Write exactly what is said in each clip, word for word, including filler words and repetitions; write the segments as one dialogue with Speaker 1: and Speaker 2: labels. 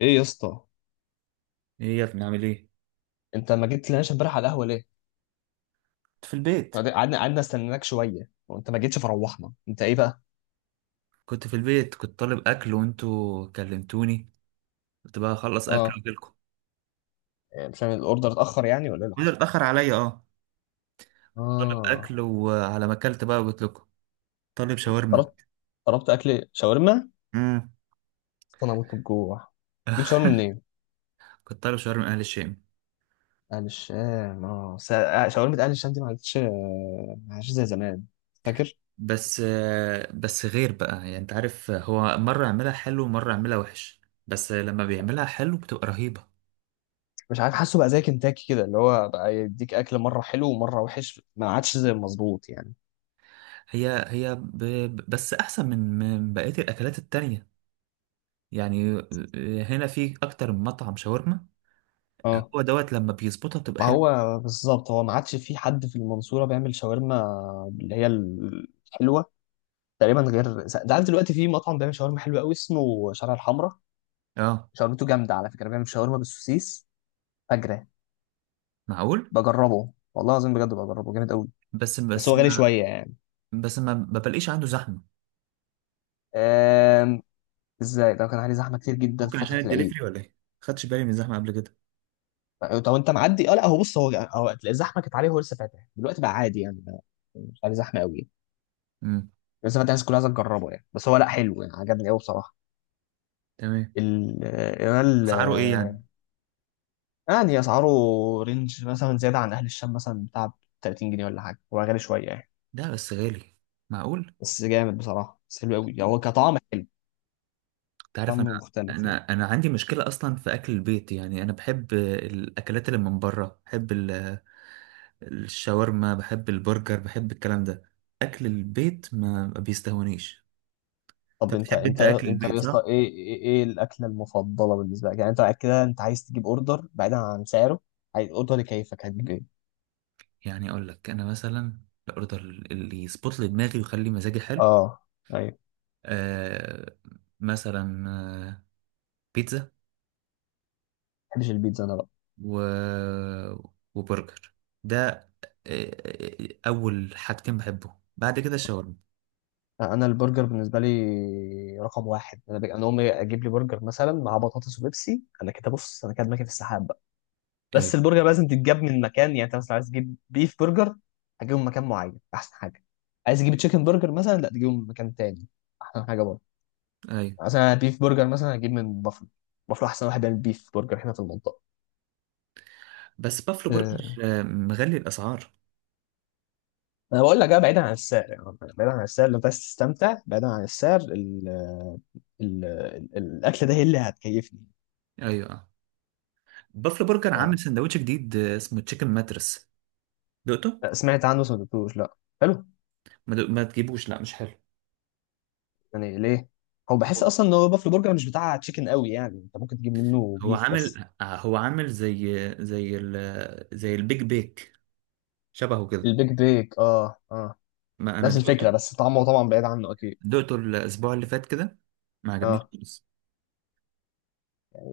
Speaker 1: ايه يا اسطى،
Speaker 2: ايه يا ابني، عامل ايه؟
Speaker 1: انت ما جيتلناش امبارح على القهوه ليه؟
Speaker 2: كنت في البيت
Speaker 1: قعدنا قعدنا استناك شويه وانت ما جيتش فروحنا. انت ايه بقى؟
Speaker 2: كنت في البيت كنت طالب اكل وانتوا كلمتوني. كنت بقى اخلص اكل
Speaker 1: اه.
Speaker 2: واجيلكم.
Speaker 1: إيه، مش عارف الاوردر اتاخر يعني ولا ايه اللي
Speaker 2: وده
Speaker 1: حصل؟
Speaker 2: اتاخر عليا، اه. طالب
Speaker 1: اه.
Speaker 2: اكل وعلى ما اكلت بقى قلت لكم. طالب شاورما.
Speaker 1: طلبت طلبت اكل شاورما.
Speaker 2: امم.
Speaker 1: اصل انا هموت من الجوع. جبت شاورما منين؟
Speaker 2: كنت طالب شاورما اهل الشام.
Speaker 1: اهل الشام اه س- آه، شاورما اهل الشام دي ما عادتش، آه، ما عادتش زي زمان. فاكر؟
Speaker 2: بس آه، بس غير بقى يعني انت عارف، آه، هو مره يعملها حلو ومره يعملها وحش. بس آه، لما بيعملها حلو بتبقى رهيبه.
Speaker 1: مش عارف، حاسه بقى زي كنتاكي كده اللي هو بقى يديك اكل مره حلو ومره وحش، ما عادش زي المظبوط يعني.
Speaker 2: هي هي ب... ب- بس احسن من من بقيه الاكلات التانية. يعني آه، هنا في اكتر من مطعم شاورما.
Speaker 1: اه.
Speaker 2: هو دوت لما بيظبطها بتبقى
Speaker 1: ما
Speaker 2: حلوه.
Speaker 1: هو بالظبط، هو ما عادش في حد في المنصورة بيعمل شاورما اللي هي ال- الحلوة. تقريبا غير س- ده. عارف دلوقتي في مطعم بيعمل شاورما حلوة قوي اسمه شارع الحمراء.
Speaker 2: اه.
Speaker 1: شاورمته جامدة على فكرة، بيعمل شاورما بالسوسيس فجرة.
Speaker 2: معقول.
Speaker 1: بجربه والله العظيم، بجد بجربه جامد قوي.
Speaker 2: بس
Speaker 1: بس
Speaker 2: بس
Speaker 1: هو غالي
Speaker 2: ما
Speaker 1: شوية يعني.
Speaker 2: بس ما ما بلاقيش عنده زحمه.
Speaker 1: أم... ازاي ده كان عليه زحمة كتير جدا في
Speaker 2: ممكن عشان
Speaker 1: فترة العيد.
Speaker 2: الدليفري ولا ايه؟ خدتش بالي من الزحمه قبل كده.
Speaker 1: طب انت معدي، اه لا هو بص، هو هو هتلاقي الزحمة كانت عليه، هو لسه فاتح دلوقتي بقى عادي يعني ما- مش عليه زحمة قوي.
Speaker 2: امم.
Speaker 1: لسه فاتح، الناس كلها عايزة تجربه يعني، بس هو لا حلو يعني، عجبني قوي بصراحة.
Speaker 2: تمام.
Speaker 1: ال- الريال.
Speaker 2: اسعاره ايه يعني؟
Speaker 1: آه، يعني اسعاره رينج مثلا زياده عن اهل الشام مثلا بتاع ثلاثين جنيه ولا حاجه، هو غالي شويه يعني.
Speaker 2: ده بس غالي. معقول.
Speaker 1: بس جامد بصراحه، بس حلو قوي يعني، هو كطعم حلو.
Speaker 2: انت
Speaker 1: طعم
Speaker 2: عارف، انا
Speaker 1: مختلف يعني.
Speaker 2: انا انا عندي مشكله اصلا في اكل البيت، يعني انا بحب الاكلات اللي من بره، بحب ال- الشاورما، بحب البرجر، بحب الكلام ده. اكل البيت ما ما بيستهونيش.
Speaker 1: طب
Speaker 2: انت
Speaker 1: انت
Speaker 2: بتحب،
Speaker 1: انت
Speaker 2: انت اكل
Speaker 1: انت
Speaker 2: البيت
Speaker 1: يا اسطى،
Speaker 2: صح؟
Speaker 1: ايه ايه إيه الاكله المفضله بالنسبه لك يعني؟ انت بعد كده انت عايز تجيب اوردر بعيدا عن سعره، عايز اوردر يكيفك، هتجيب ايه؟
Speaker 2: يعني اقول لك انا مثلا، الاوردر اللي يظبط لي دماغي ويخلي مزاجي حلو.
Speaker 1: اه ايوه ما.
Speaker 2: آه مثلا، آه بيتزا.
Speaker 1: بحبش البيتزا انا بقى.
Speaker 2: و... وبرجر. ده. آه آه، اول حاجتين بحبهم بعد كده الشاورما.
Speaker 1: انا البرجر بالنسبه لي رقم واحد. انا بج... انا امي اجيب لي برجر مثلا مع بطاطس وبيبسي، انا كده بص، انا كده ماشي في السحاب.
Speaker 2: ايوه.
Speaker 1: بس البرجر لازم تتجاب من مكان، يعني انت مثلا عايز تجيب بيف برجر هتجيبه من مكان معين احسن حاجه. عايز تجيب تشيكن برجر مثلا، لا تجيبه من مكان تاني احسن حاجه برضه.
Speaker 2: ايوه.
Speaker 1: مثلا بيف برجر مثلا هجيب من بافلو. بافلو احسن واحد بيعمل بيف برجر هنا في المنطقه.
Speaker 2: بس بافلو برجر
Speaker 1: أه،
Speaker 2: آه مغلي الاسعار.
Speaker 1: انا بقول لك بقى بعيدا عن السعر يعني. بعيدا عن السعر، لو انت عايز تستمتع بعيدا عن السعر، ال ال ال الاكل ده هي اللي هتكيفني.
Speaker 2: ايوه، آه. بافلو برجر عامل
Speaker 1: اه
Speaker 2: سندوتش جديد، آه، اسمه تشيكن ماترس. دقته؟
Speaker 1: لا، سمعت عنه بس ما دقتوش لا. حلو؟
Speaker 2: ما, دق... ما تجيبوش، لا مش حلو.
Speaker 1: يعني ليه؟ هو بحس اصلا ان هو بافلو برجر مش بتاع تشيكن قوي يعني، انت ممكن تجيب منه
Speaker 2: هو
Speaker 1: بيف بس.
Speaker 2: عامل هو عامل زي زي ال... زي البيج بيك، شبهه كده.
Speaker 1: البيج بيك اه اه.
Speaker 2: ما انا
Speaker 1: نفس
Speaker 2: دقته.
Speaker 1: الفكرة بس طعمه طبعا بعيد عنه أكيد.
Speaker 2: دقته الاسبوع اللي فات كده. ما عجبنيش
Speaker 1: اه.
Speaker 2: خالص.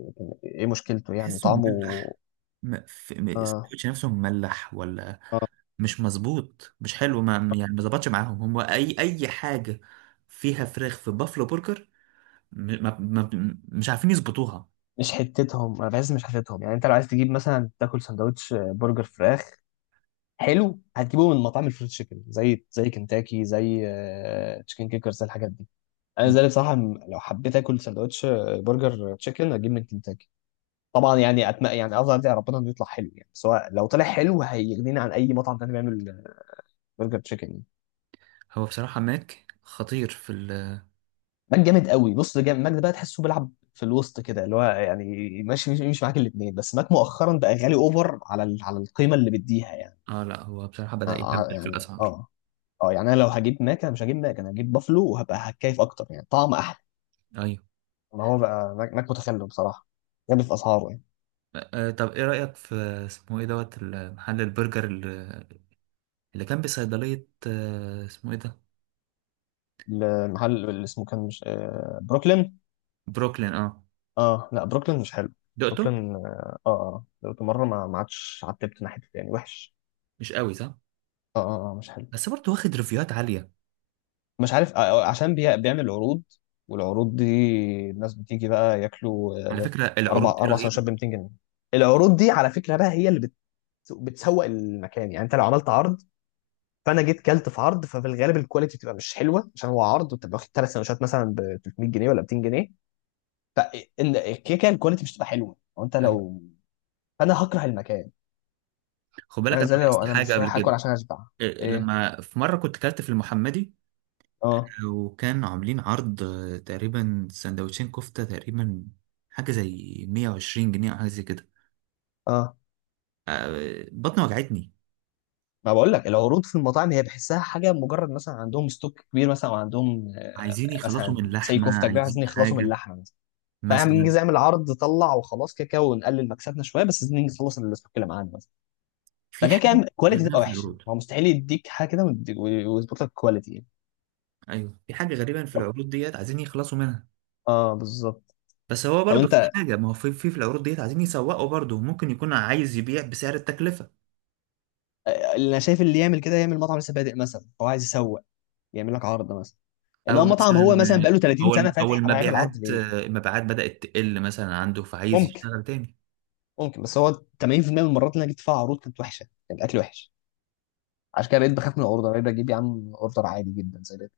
Speaker 1: لكن ايه مشكلته يعني،
Speaker 2: تحسه
Speaker 1: طعمه؟
Speaker 2: مملح. م- في- م-
Speaker 1: اه
Speaker 2: السندوتش نفسه مملح، ولا
Speaker 1: اه.
Speaker 2: مش مظبوط، مش حلو، ما يعني ما ظبطش معاهم، هم اي اي حاجه. فيها فراخ في بافلو برجر. م- ما ما مش عارفين يظبطوها.
Speaker 1: مش حتتهم، انا بحس مش حتتهم يعني. انت لو عايز تجيب مثلا تاكل سندوتش برجر فراخ حلو، هتجيبه من مطاعم الفريد تشيكن، زي زي كنتاكي، زي آه، تشيكن كيكر، زي الحاجات دي. انا زي بصراحه م- لو حبيت اكل سندوتش، آه، برجر تشيكن هجيب من كنتاكي طبعا يعني. أتم... يعني افضل ادعي ربنا انه يطلع حلو يعني، سواء لو طلع حلو هيغنيني عن اي مطعم تاني بيعمل برجر تشيكن يعني.
Speaker 2: هو بصراحه ماك خطير في ال...
Speaker 1: ماك جامد قوي بص، جامد. ماك ده بقى تحسه بيلعب في الوسط كده اللي هو يعني ماشي، مش مش معاك الاثنين. بس ماك مؤخرا بقى غالي اوفر على ال- على القيمه اللي بيديها يعني.
Speaker 2: اه، لا هو بصراحه بدأ
Speaker 1: آه، آه،
Speaker 2: يهبل في
Speaker 1: يعني
Speaker 2: الاسعار.
Speaker 1: اه. اه يعني، انا لو هجيب ماك انا مش هجيب ماك، انا هجيب بافلو وهبقى هتكيف اكتر يعني، طعم احلى.
Speaker 2: ايوه.
Speaker 1: ما هو بقى ماك, ماك متخلف بصراحه، غالي في اسعاره يعني.
Speaker 2: آه طب ايه رأيك في... اسمه ايه دوت محل البرجر اللي اللي كان بصيدلية، آه اسمه ايه ده؟
Speaker 1: المحل اللي اسمه كان مش آه بروكلين؟
Speaker 2: بروكلين، اه.
Speaker 1: اه لا، بروكلين مش حلو.
Speaker 2: دقته؟
Speaker 1: بروكلين اه اه آه. دلوقتي مره ما ما عادش عتبت ناحيته يعني، وحش.
Speaker 2: مش قوي صح.
Speaker 1: اه اه آه، مش حلو.
Speaker 2: بس برضه واخد ريفيوهات عاليه.
Speaker 1: مش عارف، آه، عشان بي- بيعمل عروض، والعروض دي الناس بتيجي بقى ياكلوا.
Speaker 2: على
Speaker 1: آه،
Speaker 2: فكره
Speaker 1: اربع
Speaker 2: العروض دي
Speaker 1: اربع
Speaker 2: رهيبه.
Speaker 1: سندوتشات ب مئتين جنيه. العروض دي على فكره بقى هي اللي بت... بتسوق المكان. يعني انت لو عملت عرض، فانا جيت كلت في عرض، ففي الغالب الكواليتي بتبقى مش حلوه عشان هو عرض، وتبقى واخد ثلاث سندوتشات مثلا ب ثلاثمية جنيه ولا مئتين جنيه، فالكيكه الكواليتي مش هتبقى حلوه. وانت
Speaker 2: أيوة.
Speaker 1: لو فانا هكره المكان.
Speaker 2: خد بالك
Speaker 1: انا
Speaker 2: انا
Speaker 1: زي لو
Speaker 2: لاحظت
Speaker 1: انا
Speaker 2: حاجه
Speaker 1: مش
Speaker 2: قبل
Speaker 1: رايح اكل
Speaker 2: كده.
Speaker 1: عشان اشبع.
Speaker 2: إيه،
Speaker 1: ايه؟
Speaker 2: لما في مره كنت كلت في المحمدي،
Speaker 1: اه
Speaker 2: آه، وكان عاملين عرض، آه، تقريبا سندوتشين كفته، تقريبا حاجه زي مية وعشرين جنيه او حاجه زي كده.
Speaker 1: اه.
Speaker 2: آه، بطني وجعتني.
Speaker 1: ما بقول لك العروض في المطاعم هي بحسها حاجه، مجرد مثلا عندهم ستوك كبير مثلا، وعندهم آه،
Speaker 2: عايزين يخلصوا
Speaker 1: مثلا
Speaker 2: من
Speaker 1: زي
Speaker 2: لحمه،
Speaker 1: كفته كبيره
Speaker 2: عايزين
Speaker 1: عايزين يخلصوا من
Speaker 2: حاجه
Speaker 1: اللحمه مثلا، فاعمل.
Speaker 2: مثلا.
Speaker 1: نجي اعمل عرض طلع وخلاص، كده كده ونقلل مكسبنا شويه بس عايزين نيجي نخلص الستوك اللي معانا مثلا.
Speaker 2: في
Speaker 1: فكده كده
Speaker 2: حاجه
Speaker 1: الكواليتي
Speaker 2: غريبه
Speaker 1: تبقى
Speaker 2: في
Speaker 1: وحشه،
Speaker 2: العروض.
Speaker 1: هو مستحيل يديك حاجه كده ويديك- ويظبط لك الكواليتي يعني.
Speaker 2: ايوه، في حاجه غريبه في
Speaker 1: طب-
Speaker 2: العروض ديت عايزين يخلصوا منها.
Speaker 1: اه بالظبط.
Speaker 2: بس هو
Speaker 1: طب
Speaker 2: برضه في
Speaker 1: انت،
Speaker 2: حاجة، ما هو في في, في العروض ديت عايزين يسوقوا برضه، ممكن يكون عايز يبيع بسعر التكلفة.
Speaker 1: آه، اللي انا شايف اللي يعمل كده يعمل مطعم لسه بادئ مثلا هو عايز يسوق، يعمل لك عرض مثلا.
Speaker 2: أو
Speaker 1: انما مطعم
Speaker 2: مثلا،
Speaker 1: هو مثلا بقاله ثلاثين
Speaker 2: أو
Speaker 1: سنه
Speaker 2: الم- أو
Speaker 1: فاتح، طب هيعمل عرض
Speaker 2: المبيعات
Speaker 1: ليه؟
Speaker 2: المبيعات بدأت تقل مثلا عنده فعايز
Speaker 1: ممكن.
Speaker 2: يشتغل تاني.
Speaker 1: ممكن، بس هو ثمانين بالمية من المرات اللي انا جيت فيها عروض كانت وحشه، كان الاكل وحش. عشان كده بقيت بخاف من الاوردر، بقيت بجيب يا عم اوردر عادي جدا زي ده.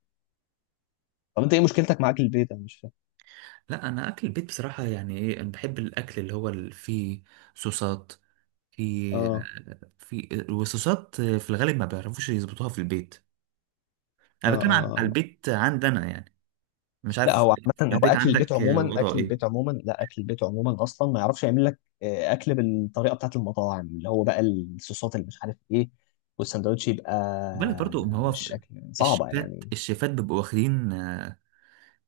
Speaker 1: طب انت ايه مشكلتك مع اكل البيت؟ انا مش فاهم.
Speaker 2: لا، أنا أكل البيت بصراحة، يعني إيه، أنا بحب الأكل اللي هو اللي فيه صوصات. في
Speaker 1: اه
Speaker 2: في وصوصات في الغالب ما بيعرفوش يظبطوها في البيت.
Speaker 1: اه
Speaker 2: أنا بتكلم عن على
Speaker 1: اه.
Speaker 2: البيت عندنا يعني. مش
Speaker 1: لا
Speaker 2: عارف.
Speaker 1: هو عامة، هو
Speaker 2: البيت
Speaker 1: أكل البيت
Speaker 2: عندك
Speaker 1: عموما،
Speaker 2: وضعه
Speaker 1: أكل
Speaker 2: إيه؟
Speaker 1: البيت عموما، لا أكل البيت عموما أصلا ما يعرفش يعمل لك آه، أكل بالطريقة بتاعت المطاعم اللي هو بقى الصوصات اللي مش عارف إيه، والساندوتش يبقى
Speaker 2: خد بالك برضه، ما هو
Speaker 1: بالشكل صعبة
Speaker 2: الشيفات
Speaker 1: يعني.
Speaker 2: الشيفات بيبقوا واخدين.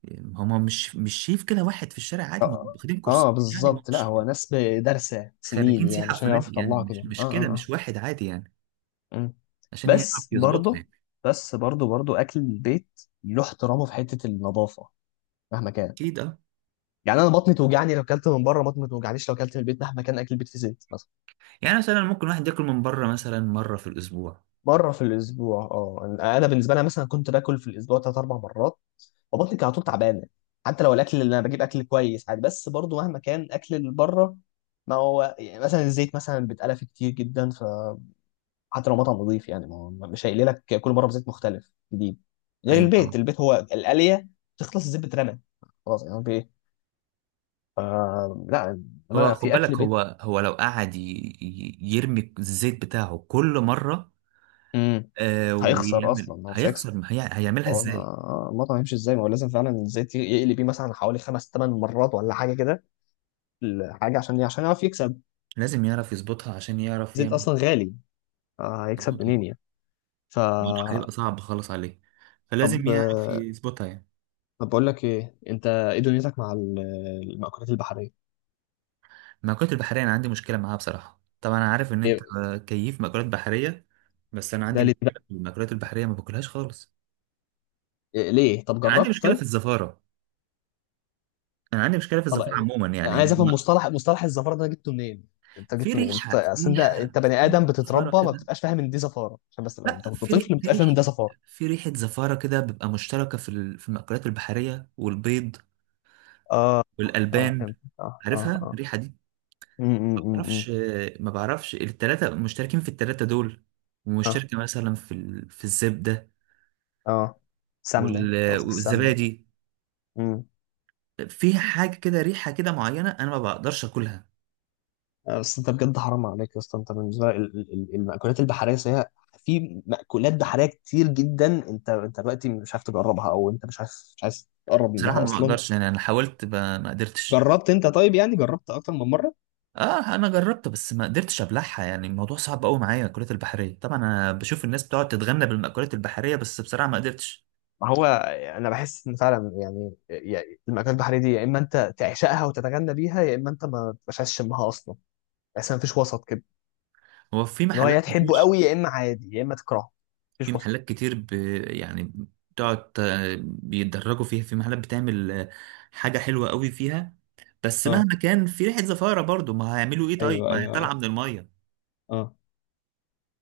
Speaker 2: يعني هما مش مش شايف كده واحد في الشارع عادي، ما
Speaker 1: اه,
Speaker 2: هم واخدين كورسات
Speaker 1: آه
Speaker 2: يعني، ما
Speaker 1: بالظبط. لا
Speaker 2: مش
Speaker 1: هو ناس دارسة سنين
Speaker 2: خريجين
Speaker 1: يعني
Speaker 2: سياحة
Speaker 1: عشان يعرفوا
Speaker 2: وفنادق يعني،
Speaker 1: يطلعوا
Speaker 2: مش
Speaker 1: كده اه اه
Speaker 2: مش كده، مش
Speaker 1: آه.
Speaker 2: واحد عادي يعني.
Speaker 1: مم.
Speaker 2: عشان يعرف
Speaker 1: بس
Speaker 2: يظبطه
Speaker 1: برضه،
Speaker 2: يعني.
Speaker 1: بس برضه برضه اكل البيت له احترامه في حته النظافه مهما كان.
Speaker 2: اكيد اه.
Speaker 1: يعني انا بطني توجعني لو اكلت من بره، بطني ما توجعنيش لو اكلت من البيت مهما كان اكل البيت في زيت مثلا.
Speaker 2: يعني مثلا ممكن واحد ياكل من بره مثلا مرة في الأسبوع.
Speaker 1: مره في الاسبوع؟ اه انا، أنا بالنسبه لي مثلا كنت باكل في الاسبوع ثلاث اربع مرات، فبطني كانت على طول تعبانه. حتى لو الاكل اللي انا بجيب اكل كويس عادي، بس برضه مهما كان اكل اللي بره. ما هو يعني مثلا الزيت مثلا بيتقلى فيه كتير جدا، حتى لو مطعم نظيف يعني، ما هو مش هيقلي لك كل مره بزيت مختلف جديد. غير
Speaker 2: أيوة طبعا.
Speaker 1: البيت، البيت هو القليه تخلص الزيت بترمى خلاص، يعني في ايه؟ آه لا،
Speaker 2: هو
Speaker 1: انا
Speaker 2: خد
Speaker 1: في اكل
Speaker 2: بالك
Speaker 1: بيت.
Speaker 2: هو هو لو قعد ي- ي- يرمي الزيت بتاعه كل مرة.
Speaker 1: امم.
Speaker 2: آه
Speaker 1: هيخسر
Speaker 2: ويعمل
Speaker 1: اصلا، هو مش هيكسب.
Speaker 2: هيخسر، هي هيعملها
Speaker 1: هو انا،
Speaker 2: ازاي؟
Speaker 1: آه، المطعم يمشي ازاي، ما هو لازم فعلا الزيت يقلي بيه مثلا حوالي خمس ثمان مرات ولا حاجه كده. الحاجه عشان عشان يعرف يكسب،
Speaker 2: لازم يعرف يظبطها عشان يعرف
Speaker 1: الزيت
Speaker 2: يعمل
Speaker 1: اصلا غالي، آه هيكسب
Speaker 2: يظبطها.
Speaker 1: منين يعني. ف.
Speaker 2: الموضوع هيبقى صعب خالص عليه. فلازم
Speaker 1: طب،
Speaker 2: يعرف
Speaker 1: آه،
Speaker 2: يظبطها يعني.
Speaker 1: طب بقول لك ايه، انت ايه دنيتك مع ال- المأكولات البحريه؟
Speaker 2: المأكولات البحرية أنا عندي مشكلة معاها بصراحة. طبعا أنا عارف إن أنت
Speaker 1: إيه؟
Speaker 2: كيف مأكولات بحرية، بس أنا عندي
Speaker 1: ده ليه؟
Speaker 2: مشكلة في المأكولات البحرية، ما باكلهاش خالص.
Speaker 1: إيه، ليه؟ طب
Speaker 2: أنا عندي
Speaker 1: جربت
Speaker 2: مشكلة في
Speaker 1: طيب؟
Speaker 2: الزفارة. أنا عندي مشكلة في
Speaker 1: طب
Speaker 2: الزفارة
Speaker 1: إيه؟
Speaker 2: عموما،
Speaker 1: أنا
Speaker 2: يعني
Speaker 1: عايز افهم
Speaker 2: ما-
Speaker 1: مصطلح مصطلح الزفاره ده، أنا جبته منين، انت
Speaker 2: في
Speaker 1: جبته منين. انت
Speaker 2: ريحة في
Speaker 1: اصل انت
Speaker 2: ريحة
Speaker 1: انت بني
Speaker 2: في
Speaker 1: ادم
Speaker 2: ريحة زفارة
Speaker 1: بتتربى ما
Speaker 2: كده.
Speaker 1: بتبقاش فاهم ان دي زفاره عشان بس تبقى-
Speaker 2: لا،
Speaker 1: انت كنت
Speaker 2: في ري...
Speaker 1: طفل ما
Speaker 2: في
Speaker 1: بتبقاش فاهم ان
Speaker 2: ريحة
Speaker 1: ده زفاره.
Speaker 2: في ريحة زفارة كده، بتبقى مشتركة في ال... في المأكولات البحرية والبيض
Speaker 1: اه اه
Speaker 2: والألبان.
Speaker 1: فهمت اه اه
Speaker 2: عارفها
Speaker 1: اه.
Speaker 2: الريحة دي؟
Speaker 1: امم.
Speaker 2: ما
Speaker 1: امم أمم.
Speaker 2: بعرفش. ما بعرفش، التلاتة مشتركين، في التلاتة دول،
Speaker 1: اه
Speaker 2: ومشتركة مثلا في ال... في الزبدة
Speaker 1: اه سمنه،
Speaker 2: وال-
Speaker 1: قصدك السمنه.
Speaker 2: والزبادي.
Speaker 1: امم.
Speaker 2: فيها حاجة كده، ريحة كده معينة، أنا ما بقدرش أكلها.
Speaker 1: آه، بس انت بجد حرام عليك يا اسطى. انت بالنسبه لك ال- ال- المأكولات البحريه هي، في مأكولات بحريه كتير جدا، انت انت دلوقتي مش عارف تجربها او انت مش عارف مش عايز تقرب
Speaker 2: بصراحة
Speaker 1: منها
Speaker 2: ما
Speaker 1: اصلا؟
Speaker 2: بقدرش يعني، أنا حاولت ب- ما قدرتش.
Speaker 1: جربت انت طيب، يعني جربت اكتر من مره؟
Speaker 2: اه انا جربت، بس ما قدرتش ابلعها، يعني الموضوع صعب قوي معايا المأكولات البحريه. طبعا انا بشوف الناس بتقعد تتغنى بالمأكولات البحريه، بس بصراحه ما قدرتش.
Speaker 1: ما هو انا بحس ان فعلا يعني، يعني المأكولات البحريه دي يا اما انت تعشقها وتتغنى بيها يا اما انت ما تبقاش شمها اصلا، بس ما فيش وسط كده.
Speaker 2: هو في
Speaker 1: ان هو
Speaker 2: محلات
Speaker 1: يا تحبه
Speaker 2: كتير.
Speaker 1: قوي يا اما عادي يا اما تكرهه،
Speaker 2: في
Speaker 1: مفيش وسط.
Speaker 2: محلات كتير ب... يعني بتقعد، آه، بيتدرجوا فيها. في محلات بتعمل آه، حاجه حلوه قوي فيها. بس
Speaker 1: اه
Speaker 2: مهما كان في ريحه زفاره برضو، ما هيعملوا ايه طيب،
Speaker 1: ايوه
Speaker 2: ما هي
Speaker 1: ايوه
Speaker 2: طالعه
Speaker 1: ايوه.
Speaker 2: من الميه.
Speaker 1: اه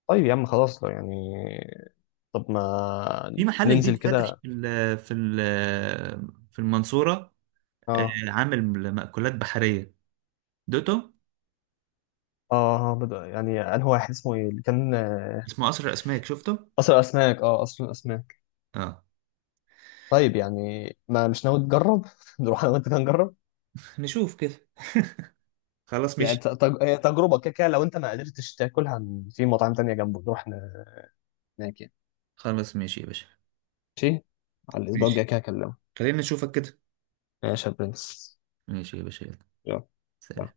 Speaker 1: طيب يا عم خلاص يعني. طب ما
Speaker 2: في محل جديد
Speaker 1: ننزل
Speaker 2: فاتح
Speaker 1: كده.
Speaker 2: في ال في ال في المنصورة، آه،
Speaker 1: اه.
Speaker 2: عامل مأكولات بحرية. دوتو.
Speaker 1: اه بدأ، يعني انه واحد اسمه ايه اللي كان آه،
Speaker 2: اسمه قصر الأسماك، شفته؟
Speaker 1: قصر الاسماك اه اصل الاسماك.
Speaker 2: اه.
Speaker 1: طيب يعني، ما مش ناوي تجرب نروح انا وانت كده نجرب.
Speaker 2: نشوف كده. خلاص
Speaker 1: يعني
Speaker 2: ماشي.
Speaker 1: ت- تج... هي تجربه كده كده. لو انت ما قدرتش تاكلها ن- في مطاعم تانية جنبه نروح ن- هناك يعني.
Speaker 2: خلاص ماشي يا باشا.
Speaker 1: ماشي، على الاسبوع
Speaker 2: ماشي.
Speaker 1: الجاي كده اكلمك.
Speaker 2: خلينا نشوفك كده.
Speaker 1: ماشي يا برنس
Speaker 2: ماشي يا باشا، يلا.
Speaker 1: يلا.
Speaker 2: سلام.